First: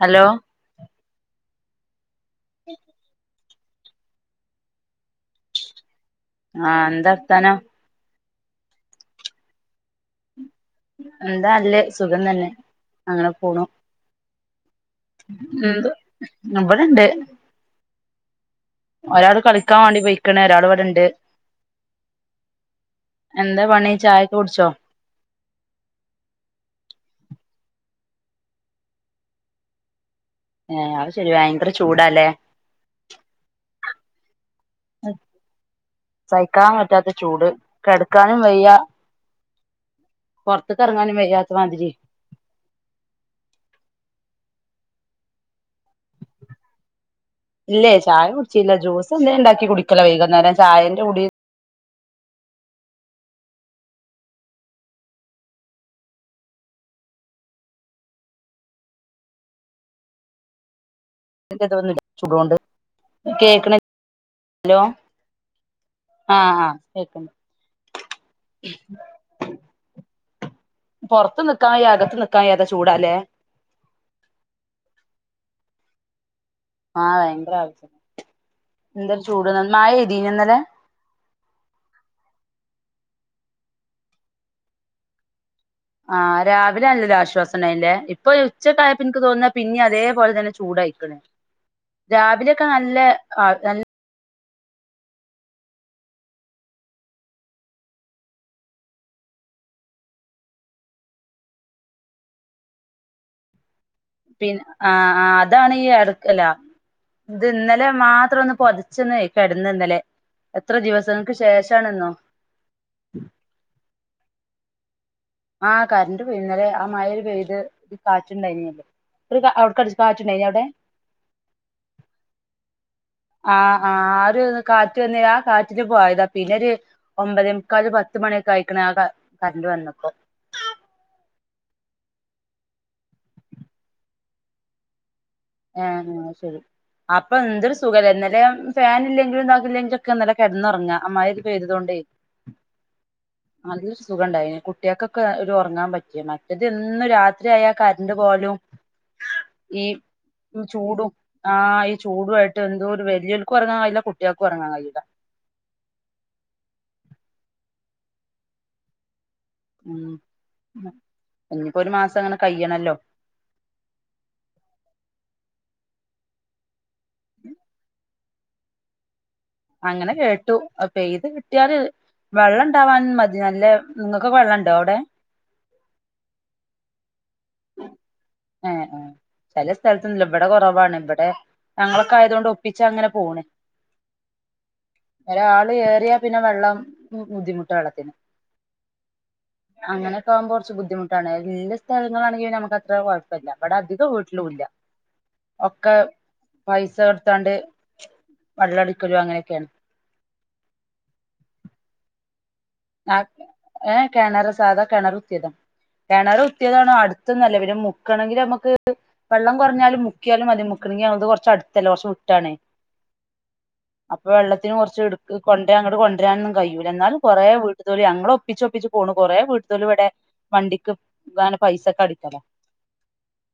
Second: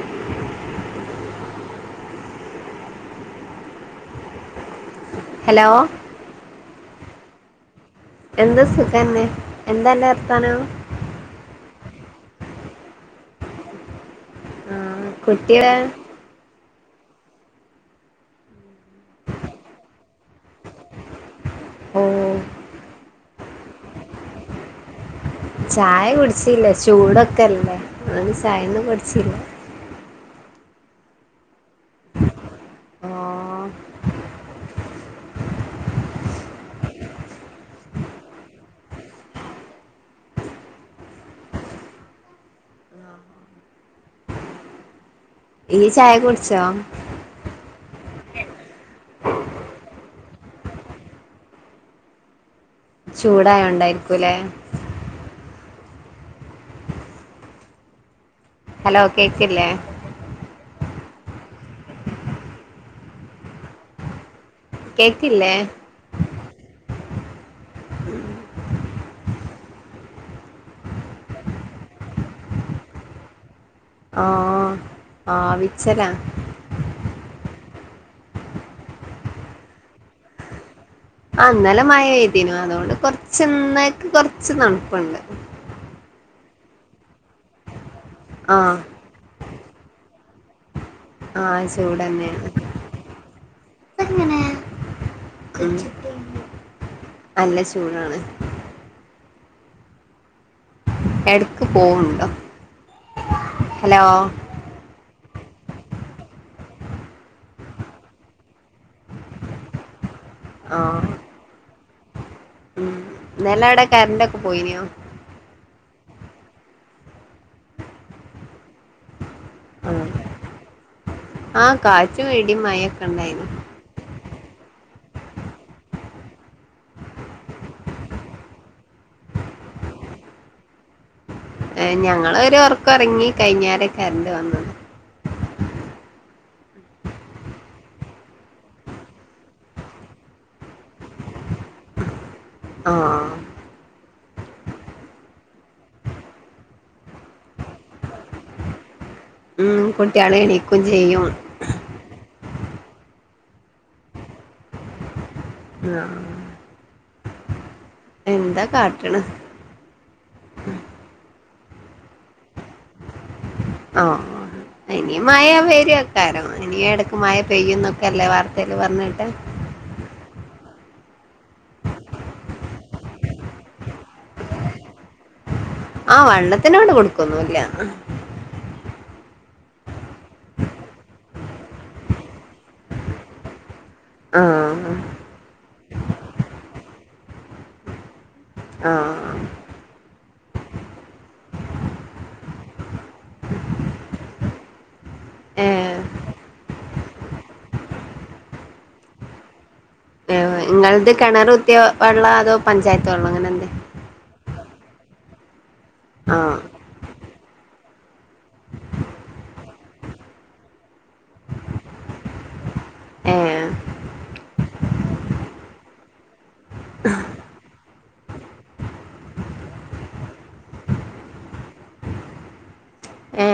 Hello ഉം hello ആ എന്തർത്താനം എന്താ സുഖന്നെ എന്താന്റർത്താനം എന്താല്ലത് സുഖം തന്നെ അങ്ങനെ പോണു ആ കുട്ടിയുടെ എന്ത്‌ ഇവിടെണ്ട് ഒരാള് കളിക്കാൻ വാണ്ടി പെയ്ക്ക്ണ് ഒരാള് വിടെണ്ട് ഓ എന്താ പണി ചായക്ക് കുടിച്ചോ ചായ കുടിച്ചില്ല ചൂടൊക്കെല്ലേ അതോണ്ട് ചായൊന്നും കുടിച്ചില്ല ഏ അത് ശരി ഭയങ്കര ചൂടാ ലേ ആഹ് ഉം സഹിക്കാൻ പറ്റാത്ത ചൂട് കെട്ക്കാനും വയ്യ പൊർത്ത്ക്ക് എർങ്ങാനും വെയ്യാത്ത മാതിരി ഇയ്യ് ചായ കുട്ച്ചോ? ഇല്ലേ ചായ കുടിച്ചില്ല ജ്യൂസ് എന്തേലും ണ്ടാക്കി കുടിക്കല വൈകുന്നേരം ചായന്റെ കുടി ചൂടായോണ്ടായിരിക്കുലേ ഹലോ കേക്കില്ലേ [unintelligible] ചൂടോണ്ട് കേക്ക്ണ്ൽ കേക്കില്ലേ ആ ആ കേക്ക്ണ്ട് പൊർത്തും നിക്കാ വയ്യ അകത്തും നിക്കാ വയ്യാത്ത ചൂടാ ലേ ആ ആവിച്ചല ആ ഭയങ്കര ആവിച്ചല എന്തൊര് ചൂട്ന്ന മഴയ്തീന ന്നലെ ആ ന്നലെ മഴയ്തിനു അതോണ്ട് കൊർച്ച് ഇന്നയ്ക്ക് കൊർച്ച് തൺപ്പ്ണ്ട് ആ രാവിലെ അല്ലൊരു ആശ്വാസം ണ്ടായ് നുലേ ഇപ്പൊ ആ ഉച്ചക്കായപ്പൊ ഇൻക്ക് തോന്നാ പിന്നെ അതേപോലെ തന്നെ ചൂടായി ക്ക്ണ് ആ ചൂട് രാവിലൊക്കെ നല്ല ആ നൽ ക്ക്ണ് നല്ല ചൂടാണ് എട്ക്ക് പോവുണ്ടോ ഹലോ പിൻ ആ ആ അതാണ് ഈ എട്ക്കല ത് ന്നലെ മാത്രം ഒന്ന് പൊതച്ചൊന്ന് കടന്ന്ന്നലെ എത്ര ആ ദിവസങ്ങൾക്ക് ശേഷണെന്നോ ഉം ഇന്നലെ അവിടെ കരറ്റൊക്കെ പോയിനോ ആ കറണ്ട്റ് പോ ഇന്നലെ ആ മഴൽ പെയ്ത് കാറ്റുണ്ടായിനല്ലേ കടകാച്ചുണ്ടായേനെ അവിടെ ആഹ് കാറ്റും ഇടിയും മഴൊക്കെ ഉണ്ടായിരുന്നു ആഹ് ആഹ് ആര് കാറ്റ് വന്നേ ആ കാറ്റിന് പോയതാ പിന്നെരു ഒമ്പതേമുക്കാല് പത്ത് മണിയൊക്കെ കയിക്കണ ആ കറണ്ട് വന്നപ്പോ ഏ ഞങ്ങളൊ രു ഉറക്കം ഒറങ്ങി കഴിഞ്ഞേരം കറണ്ട് വന്നു ആഹ് ന്നാ ശരി അപ്പൊ എന്തൊരു സുഖല്ല ഇന്നലെ ഫാൻ ഇല്ലെങ്കിലും ഇതാക്കില്ലെങ്കിലൊക്കെ നന്നല്ല കിടന് ഉറങ്ങാം അമാതിരിപെയ്തത്കൊണ്ടേ [inaudible] [inaudible] ആഹ് നല്ലൊരു സുഖം ഉണ്ടായി കുട്ടികൾക്കൊക്കെ ഒരു ഉറങ്ങാൻ പറ്റി മറ്റേത് എന്നും രാത്രിയയാൽ കരണ്ട് പോലും ഉ കൊ ചൂടും ആഹ് ഈ ചൂടു ആയിട്ട് എന്തോ ഒരു വെല്ലിയൽക്കും ഇറങ്ങാൻ കഴയില്ല കുട്ടികൾക്കും ഇറങ്ങാൻ കഴയില്ല ആഹ എന്താ കാട്ടണ ഉ ഇനിയിപ്പോഒരു മാസം അങ്ങനെ കഴിയണല്ലോ ആഹ ഇനി മഴ പയ്യക്കാരോ ഇനി എടക്ക് മഴ പെയ്യും എന്നൊക്കെ അല്ലേ വാർത്തൽ പറഞ്ഞ കേട്ടേ അങ്ങനെ കേട്ടു പെയ്ത് കിട്ടിയാല് വെള്ളം ഉണ്ടാവാൻ മതി നല്ല നിങ്ങൾക്ക് വെള്ളം ഉണ്ടോ അവിടെ ആഹ് വെള്ളത്തിനോട് കൊടുക്കൊന്നുല്ല എ എഏ ചില സ്ഥലത്തന്നല്ല ഇവിടെ കുറവാണ് ഇവിടെ ഞങ്ങളൊക്കെ ആയതുകൊണ്ട് ഒപ്പിച്ചാ അങ്ങനെ പോണ് ആഹ് ഒരാൾ കേറിയാ പിന്നെ വെള്ളം ബുദ്ധിമുട്ട വെള്ളത്തിന് ആഹ് അങ്ങനൊക്കെ ആകുമ്പോ കുറച്ച് ബുദ്ധിമുട്ടാണ് എല്ല സ്ഥല ങ്ങളാണെങ്കി നമുക്ക് അത്ര കുഴപ്പമില്ല ഇവിടെ അധിക വീട്ടിലും ഇല്ല ഏ ഒക്കെ പൈസ കൊടുത്താണ്ട് വെള്ളംടിക്കലും അങ്ങനെയൊക്കെയാണ് ഏ, നിങ്ങളത് കിണർ കുത്തിയ വെള്ളം അതോ പഞ്ചായത്ത് വെള്ളം അങ്ങനെ എന്താ ഏ കിണറ് സാധാ കിണറുകുത്തിയതാ ആ കുത്തിയതാണ് അടുത്തൊന്നല്ല പിന്നെ മുക്കണെങ്കിൽ നമുക്ക് വെള്ളം കുറഞ്ഞാലും മുക്കിയാലും മതി മുക്കണത് കുറച്ച് അടുത്തല്ല കുറ വിട്ടാണ് ഏ അപ്പൊ വെള്ളത്തിന് കുറച്ച് എടു കൊണ്ട അങ്ങോട്ട കൊണ്ടുവരാനൊന്നും കഴിയുല്ല എന്നാലുംകുറേ വീട്ട തോലി ഞങ്ങ ഒപ്പിച്ചൊപ്പിച്ച് പോണ് കൊറേ വീട്ടല് ഇവിടെ വണ്ടിക്ക് ങ്ങനെ പൈസ ഒക്കെ അടിക്കണു ഏ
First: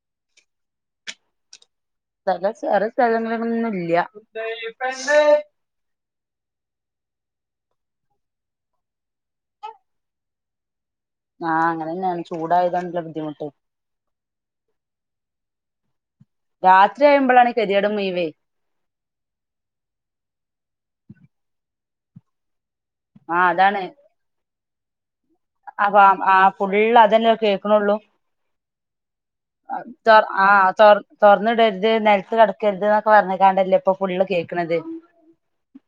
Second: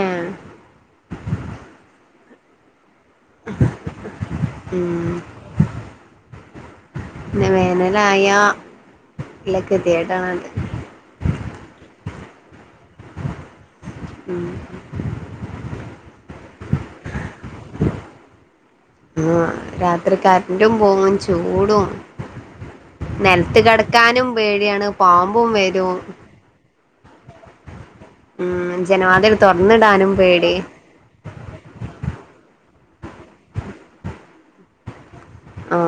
സ്ഥല ചെറ സ്ഥലങ്ങളൊന്നുംല്ല ഉം എന്തെലും ആയ വല്യയഗതികേടാണ് അത് ആഹ് അങ്ങനെന്നെ ചൂടായതാണ് ബുദ്ധിമുട്ട് ഉം രാത്രിയാമ്പോഴാണ് കരിയാട മുവേ ആഹ് രാത്രി കററ്റും പോകും ചൂടും ആഹ് നിലത്ത് അതാണ് കിടക്കാനും പേടിയാണ് പാമ്പും വ അപ്പൊ ആ ഫുള്ള് അതന്നെ കേൾക്കണുള്ളു ഉം ജനവാതിൽ തുറന്നിടാനും പേടി തുറന്ന് ഇടരുത് നിലത്ത് കിടക്കരുത് എന്നൊക്കെ പറഞ്ഞ കാണ്ടല്ലേ ഇപ്പൊ ഫുള്ള് കേൾക്കണത് ആ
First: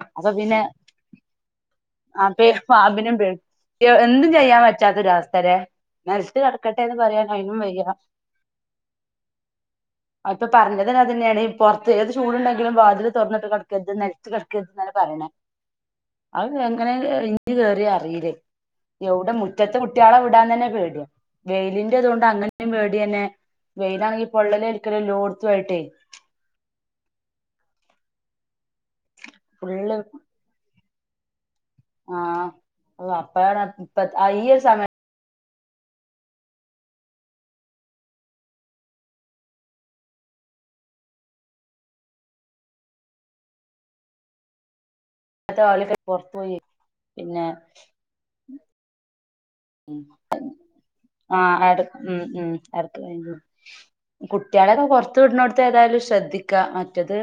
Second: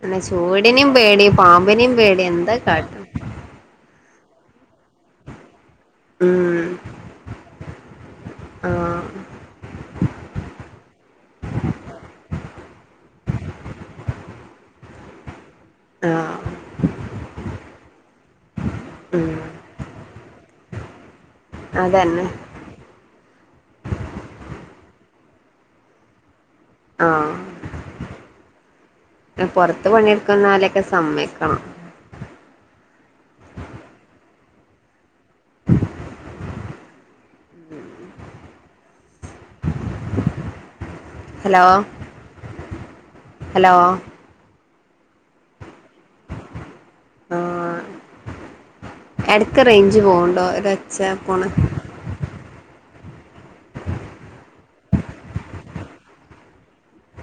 പിന്നെ ചൂടിനേയും പേടി പാമ്പിനേയും ആ പേരു പാമ്പിനെ പേടി എഎന്തും ചെയ്യാൻ പറ്റാത്തൊരവസ്ഥരെ നെൽത്ത് കട ഉം ക്കട്ടെന്ന് പറയാ അയിനും വയ്യ ആ അവ്ടത്തെ പറഞ്ഞതന്നെ അതന്നെണ് പൊറത്ത് ഏത് ചൂടുണ്ടെങ്കിലും വാതില് തൊറാന്ന്ട്ട് കടക്കര്ത് നെൽത്ത് കടക്കരുത് ന്നല്ലേ പറീണേ ആഹ് എങ്ങനെ ഇൻട്ട് കേറിയ അറിലേ എവ്ടെ ഉം മുറ്റത്ത് കുട്ടിയാളെ വിടാൻ തന്നെ പേടിയ വെയിലിൻ്റെ അതന്നെ തോണ്ട് അങ്ങനീ പേടിയന്നെ വെയിലാണിൽ പൊള്ളലേൽക്കല എല്ലോടുത്തായിട്ടേ ആഹ് പൊറത്ത് ഫുള്ള് പണിയെടുക്കുന്നോലൊക്കെ സമ്മയിക്കണം ആഹ് ഓഹ് അപ്പഴാണ് ഇപ്പ ഈ ഒരു സമയ ഹലോ ഹലോ തോലൊക്കേ പുറത്തു പോയി പിന്നെ ആ എടക്ക് റേ ഉം ആഹ് റാട് ഉം ഉം എടക്ക് റെയിഞ്ചി പോണ് കുട്ട്യാളൊക്കെ പൊറത്ത് വിട്നോടുത്ത് ഏതായാലും ശ്രദ്ധിക്ക മറ്റത്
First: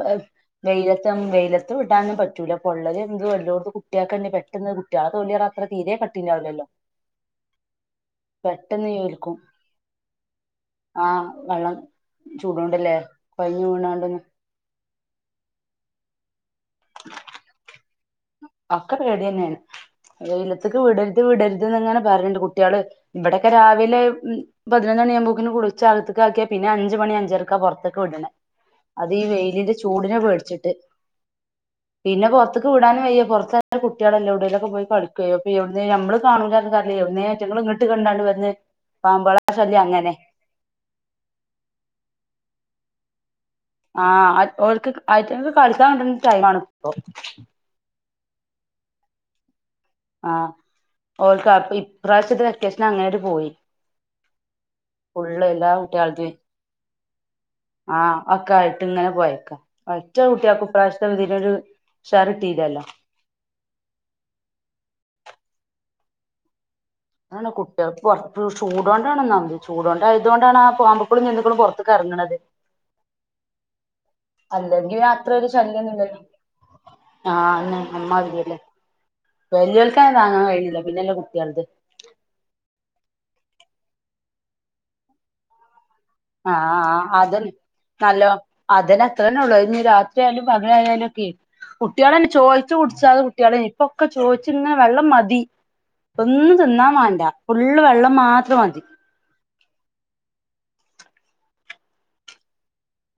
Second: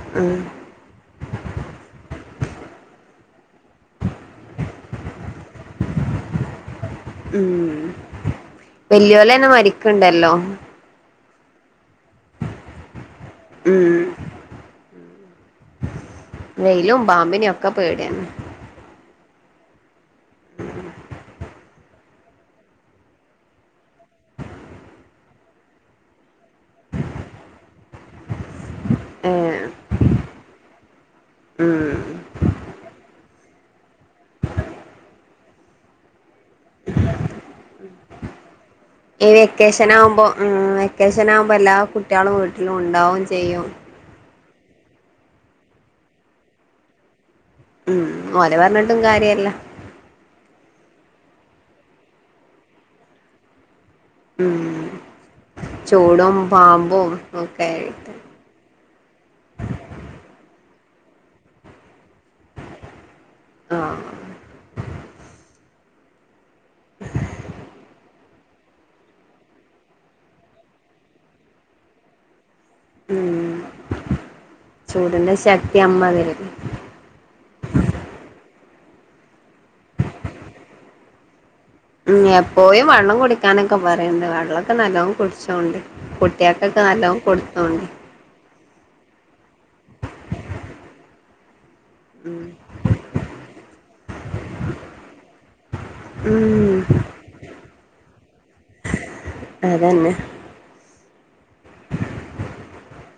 ബ ഉം വെയിലത്തം വെയിലത്ത് വിടാനും പറ്റൂല പൊള്ളലെന്തും എല്ലോടത്തും ഓക്കെ കുട്ട്യാക്കല്ലേ പെട്ടൊന്ന് കുട്ട്യാകന്നെ പ കുട്ടിയാളെ തൊലീ അറഞ്ഞ അത്ര തീരേ കട്ടിണ്ടാവില്ലല്ലോ ഉം പെട്ടെന്ന് ഏൽക്കും വല്ല്യോലെന്നെ മരിക്ക്ണ്ടല്ലോ ആഹ് വള്ളം ചൂടോണ്ടല്ലേ കുഴഞ്ഞ് ഉം വീണാണ്ടന്ന് വെയിലും പാമ്പിനി ഒക്കെ പേടിയെന്നേ ഒക്കെ പേടിയന്നെണ് വെയിലത്ത്ക്ക് വിടരുത് വിടരുത് ന്നങ്ങനെ പറീണ്ട് കുട്ടിയാള് ഇവിടെക്കെ രാവിലെ ഉം പതിനൊന്ന് മണിയാമ്പോക്കിന് കുളിച്ച അകത്ത്ക്ക് ആക്കിയ പിന്നെ അഞ്ച് മണി അഞ്ചരക്കാ പുറത്ത് ക്ക് വിടണേ അതീ ഏഹ് വെയിലിന്റെ ചൂടിനെ പേടിച്ചിട്ട് ഉം പിന്നെ പൊറത്ത്ക്ക് വിടാനും വയ്യ പുറത്തെ കുട്ടികളല്ല എവിടേലൊക്കെ പോയി കളിക്കേ അപ്പേ എവിട്ന്നേ നമ്മള് കാണൂല അറഞ്ഞിട്ട് കാര്യല്ലാ എവിട്ന്നേ റ്റങ്ങള് ഇങ്ങട്ട് കണ്ടാണ്ട് വരുന്നെ ഈ വെക്കേഷൻ ആകുമ്പോ ഉം വെക്കേഷൻ ആകുമ്പോ എല്ലാ കുട്ട്യാളും വീട്ടിലുണ്ടാവും ചെയ്യും ആഹ് അറ്റ് ഓൽക്ക് അയിറ്റങ്ങക്ക് കളിക്കാൻ കിട്ട്ണ ടൈമാണ് ഇപ്പൊ ഉം ഓലെ പറഞ്ഞിട്ടും കാര്യല്ല ആഹ് ഓൽക്ക ഇപ്രാവശ്യത്തെ വെക്കേഷൻ അങ്ങനെണ്ട് പോയി ഉം ഫുള്ള് എല്ലാ കുട്ടികൾക്കും ചൂടും പാമ്പും ഒക്കെ ആയിട്ട് ഓക്കെ ആയിട്ട് ഇങ്ങനെ പോയേക്ക ഒറ്റ കുട്ടിയാക്കും ഇപ്പ്രവിശ്യത്തെ ഇതിനൊരു ഉഷാർ കിട്ടിലല്ലോ ആഹ് [inaudible] അതാണ് കുട്ടികൾക്ക് പൊറത്ത് ചൂടോണ്ടാനൊന്നാമത് ചൂടോണ്ടായതു കൊണ്ടാണ് ആഹ് പാമ്പപ്പുക്കുളും ജന്തുക്കുളും പൊറത്ത്ക്കറങ്ങണത് ഉം അല്ലെങ്കിൽ അത്ര ചൂടിന്റെ ഒരു ശക്തി ശല്യൊന്നുമില്ലല്ലോ അമ്മാതിരി ആഹ് അയന്നെ അമ്മാതിരില്ലേ വല്ല്യോക്കെന്നെ താങ്ങാൻ കഴിയിണില്ല പിന്നെല്ലേ കുട്ട്യാളത് ഉം എപ്പോഴും വള്ളം കുടിക്കാനൊക്കെ പറയണ്ട് വള്ളൊക്കെ നല്ലോംകുടിച്ചോണ്ട് ആഹ് കുട്ടിയാക്കൊക്കെ ആഹ് നല്ലോം അതന്നെ കൊടുത്തോണ്ടി നല്ലോ അതെന്നെ അത്രന്നെ ഉള്ളൂ അയിഞ്ഞി രാത്രി ആയാലും പകലായാലൊക്കെ കുട്ട്യാളെന്നെ ഉം ചോയിച്ചു കുടിച്ചാത കുട്ട്യാളെന്നു ഇപ്പൊക്കെ ചോയിച്ച്ങ്ങനെ വെള്ളം മതി ഒന്നും ഉം തിന്നാ വാണ്ടാ ഫുള്ള് വെള്ളം മാത്രം മതി അതന്നെ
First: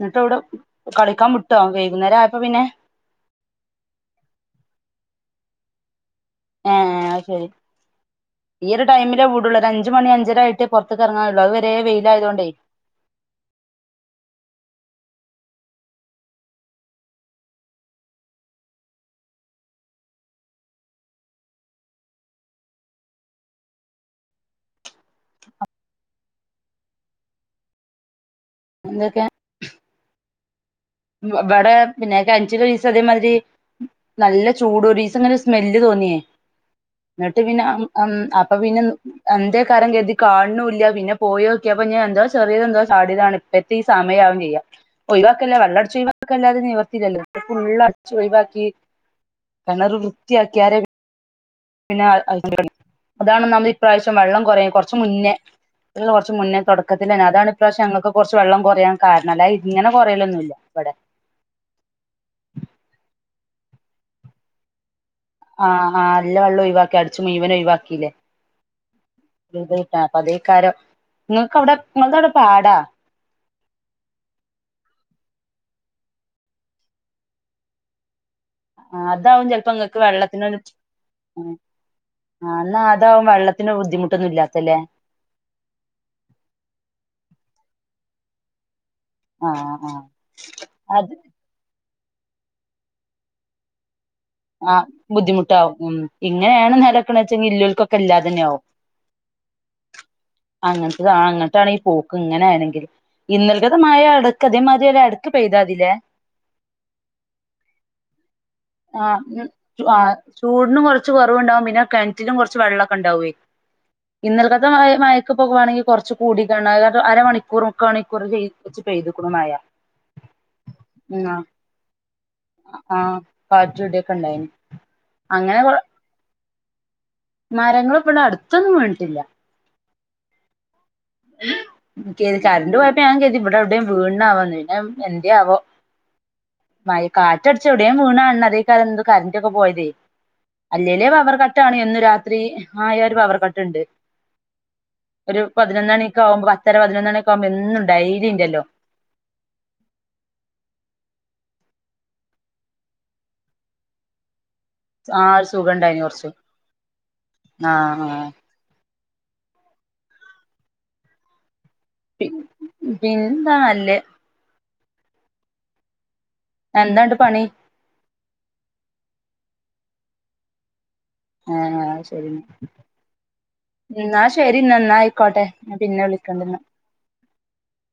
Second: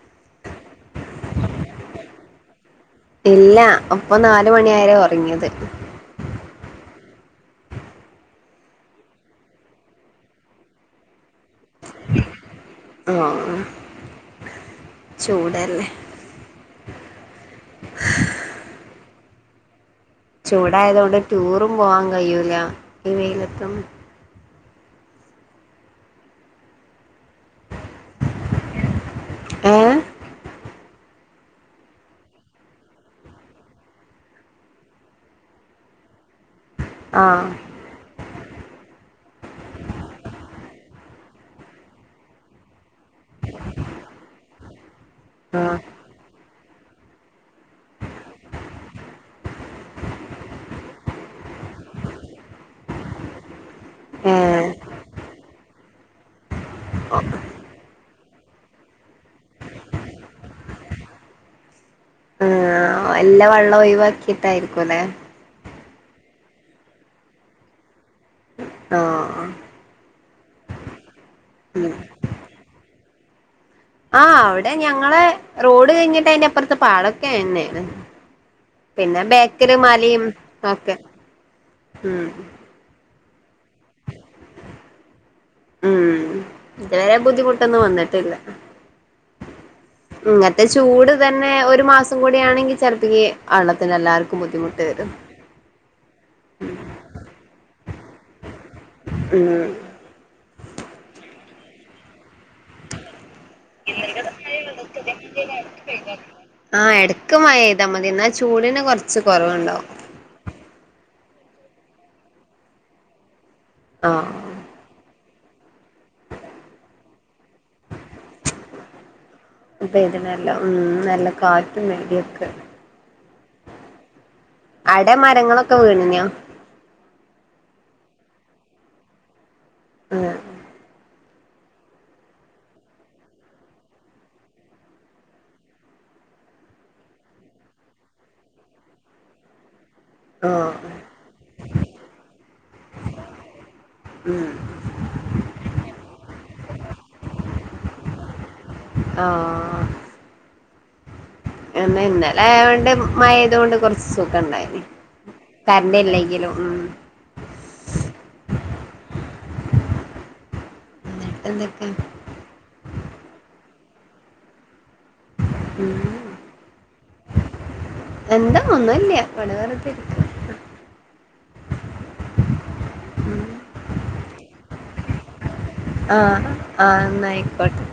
എന്നിട്ട് എവടെ കളിക്കാ വുട്ടോ വൈകുന്നേരം ആയപ്പോ പിന്നെ ഇല്ല ഒപ്പൊ നാല് മണിയാരെ ഒറങ്ങിയത് ഏഹ് അഹ് ശരി ഈ ഒരു ടൈമിലെ വുടുള്ളൂ ഒരു അഞ്ച് മണി അഞ്ചരായിട്ടെ പൊറത്ത്ക്ക് ഇറങ്ങാള്ളു അത് വരെ വെയിലായതു കൊണ്ടേ ആഹ് ചൂടല്ലേ ചൂടായതു കൊണ്ട് ടൂറും പോവാ കയ്യൂല ഈ വെയിലത്തും എന്തൊക്കെ ഏഹ് ഇവിടെ പിന്നെ കഞ്ചിലസ് അതേമാതിരി നല്ല ചൂട് ഒരീസങ്ങനെ സ്മെല്ല് തോന്നിയേ എന്നിട്ട് ആഹ് പിന്നെ ഉം അപ്പൊ പിന്നെ എന്തേ കാരം ഗതി കാണ്ണുല്ല പിന്നെ പോയോക്കിയപ്പ ഞാൻ എന്താ ചെറിയത ന്തോ ചാടിയതാണ് പ്പത്തി സമയയാവും ചെയ്യാ ഒഴിവാക്കല്ല ആഹ് വെള്ളട ഒഴിവാക്കല്ലാതെ നിവർത്തില്ലല്ലോ ഫുള്ള് അടിച്ച് ഒഴിവാക്കി കിണർ വൃത്തിയാക്കിയാരെ പിന്നെ അതാണ് നമ്മള് ഇപ്രാവശ്യം വെള്ളം കുറയും ഏഹ് കുറച്ച മുന്നേ കുറച്ച് മുന്നേ തുടക്കത്തില്ലന്ന ആഹ് അതാണ് ഇപ്രശ്യം ഞങ്ങക്ക് കുറച്ച് വെള്ളം കുറയാൻ കാരണം അല്ല ഇങ്ങനെ കുറയല്ലൊന്നുല്ല വടെ ആഹ് എല്ലാ വെള്ളം ഒഴിവാക്കിയിട്ടായിരിക്കുല്ലെ ആഹ് ആഹ് എല്ലാ വള്ളം ഒഴിവാക്കി അടിച്ച് മുയവന ഒയ്വാക്കിയില്ലേ ആഹ് ആഹ് ട്ട അപ്പ അതേക്കാരം നിങ്ങൾക്ക് അവിടെ നിങ്ങുടെ അവിടെ പാടാ ആഹ് അവിടെ ഞങ്ങ റോഡ് കഴിഞ്ഞിട്ട് അയ്ന്റെ അപ്പുറത്ത് പാടൊക്കെ തന്നെണ് ആഹ് അതാവും ചിലപ്പോ ഇങ്ങക്ക് വെള്ളത്തിനൊ ഒക്കെ ഉം എതാവും വെള്ളത്തിനോര് ബുദ്ധിമുട്ടൊന്ന ഇല്ലാത്തല്ലേ ഉം ഇതുവരെ ബുദ്ധിമുട്ടൊന്നും വന്നിട്ടില്ല ആ ആ ഇങ്ങത്തെ ചൂട് അത് തന്നെ പിന്നെ ഒരു മാസം കൂടിയ ആണെങ്കിൽ ചെലപ്പക്ക് വെള്ളത്തി എല്ലാർക്കും ബുദ്ധിമുട്ട് ആഹ് വരും ബുദ്ധിമുട്ടാവും ഉം ഇങ്ങനെയാണ് നലക്കണ വെച്ചെങ്കിൽ ഇല്ലൾക്കൊക്കെ എല്ലാതന്നാകും ഉം അങ്ങനത്തെത അങ്ങട്ടാണ ഈ പോക്ക് ഇങ്ങനെ ആണെങ്ക ഇന്നൽക്കത മായ അടക്ക് അതേമാതിരി ഒ അടക്ക് പെയ്താതിലെ ആഹ് എടക്ക്‌ മയ പെയ്താൽ മതി എന്നാ ചൂടിന് കുറച്ച് ആഹ് കുറവുണ്ടാവും ആ ചൂടിനും കുറച്ച് കുറവുണ്ടാവും പിന്നെ കിണറ്റിലും കുറച്ച് വെള്ളമൊക്കെ ഉണ്ടാവുവേ ആഹ് ഇന്നൽക്കത്ത മയമായ പോകവാണെങ്കിൽ കുറച്ച് കൂട ക അരമണിക്കൂർ മുക്ക മണിക്കൂർ് ചെയ്തുക്കണ മഴ പെയ്തിനല്ല ഉം നല്ല ഉം കാറ്റും ഇടിയൊക്കെ ആഹ് കാറ്റുടിയൊക്കെ ഉണ്ടായിന് അട അങ്ങനെ മരങ്ങളൊക്കെ വീണഞ്ഞ മരങ്ങൾ ഇപടെ അടുത്തൊന്നും വീണിട്ടില്ല ഉം ത് കറണ്ട് പോയപ്പോ ഞാൻ കത് ഇവിടെ എവിടെയും വീടണാവാന്ന് പിന്നെ എന്തേ ആവോ മയ് കാറ്റടിച്ച എവിടെയും വീണാണ് അതേ കാല എന്ത് കറന്റൊക്കെ പോയതേ ആഹ് അല്ലല്ലേ പവർ കട്ടാണ് ഒന്ന് രാത്രി ആയറ് പവർ കട്ട് ഉണ്ട് ഉം ഒരു പതിനൊന്ന മണിക ആകുമ്പോ പത്തര പതിനൊന്നണി ആാവുമ്പോ എന്നും ഡൈലി ഉണ്ടല്ലോ ആഹ് എന്ന ഇന്നലെ അൊണ്ട് മയത കൊണ്ട് കുറച്ച് സുഖം ഇണ്ടായിന് ആഹ് ഒരു സുഖണ്ടായിനി കൊറച്ച് ആഹ് ആഹ് എന്തൊക്ക പിൻ പിന്നെന്താ നല്ലേ ഉം എന്താണ്ട് പണി എന്താ ഒന്നുല്ല ഇവടെ വെറുതിരിക്കും ആഹ് ശരി എന്നാ എന്നാ ശരിന്നാ ആയിക്കോട്ടെ ഞാൻ പിന്നെ വിളിക്കണ്ട് ന്നാ ആഹ് ആഹ് ന്നായിക്കോട്ടെ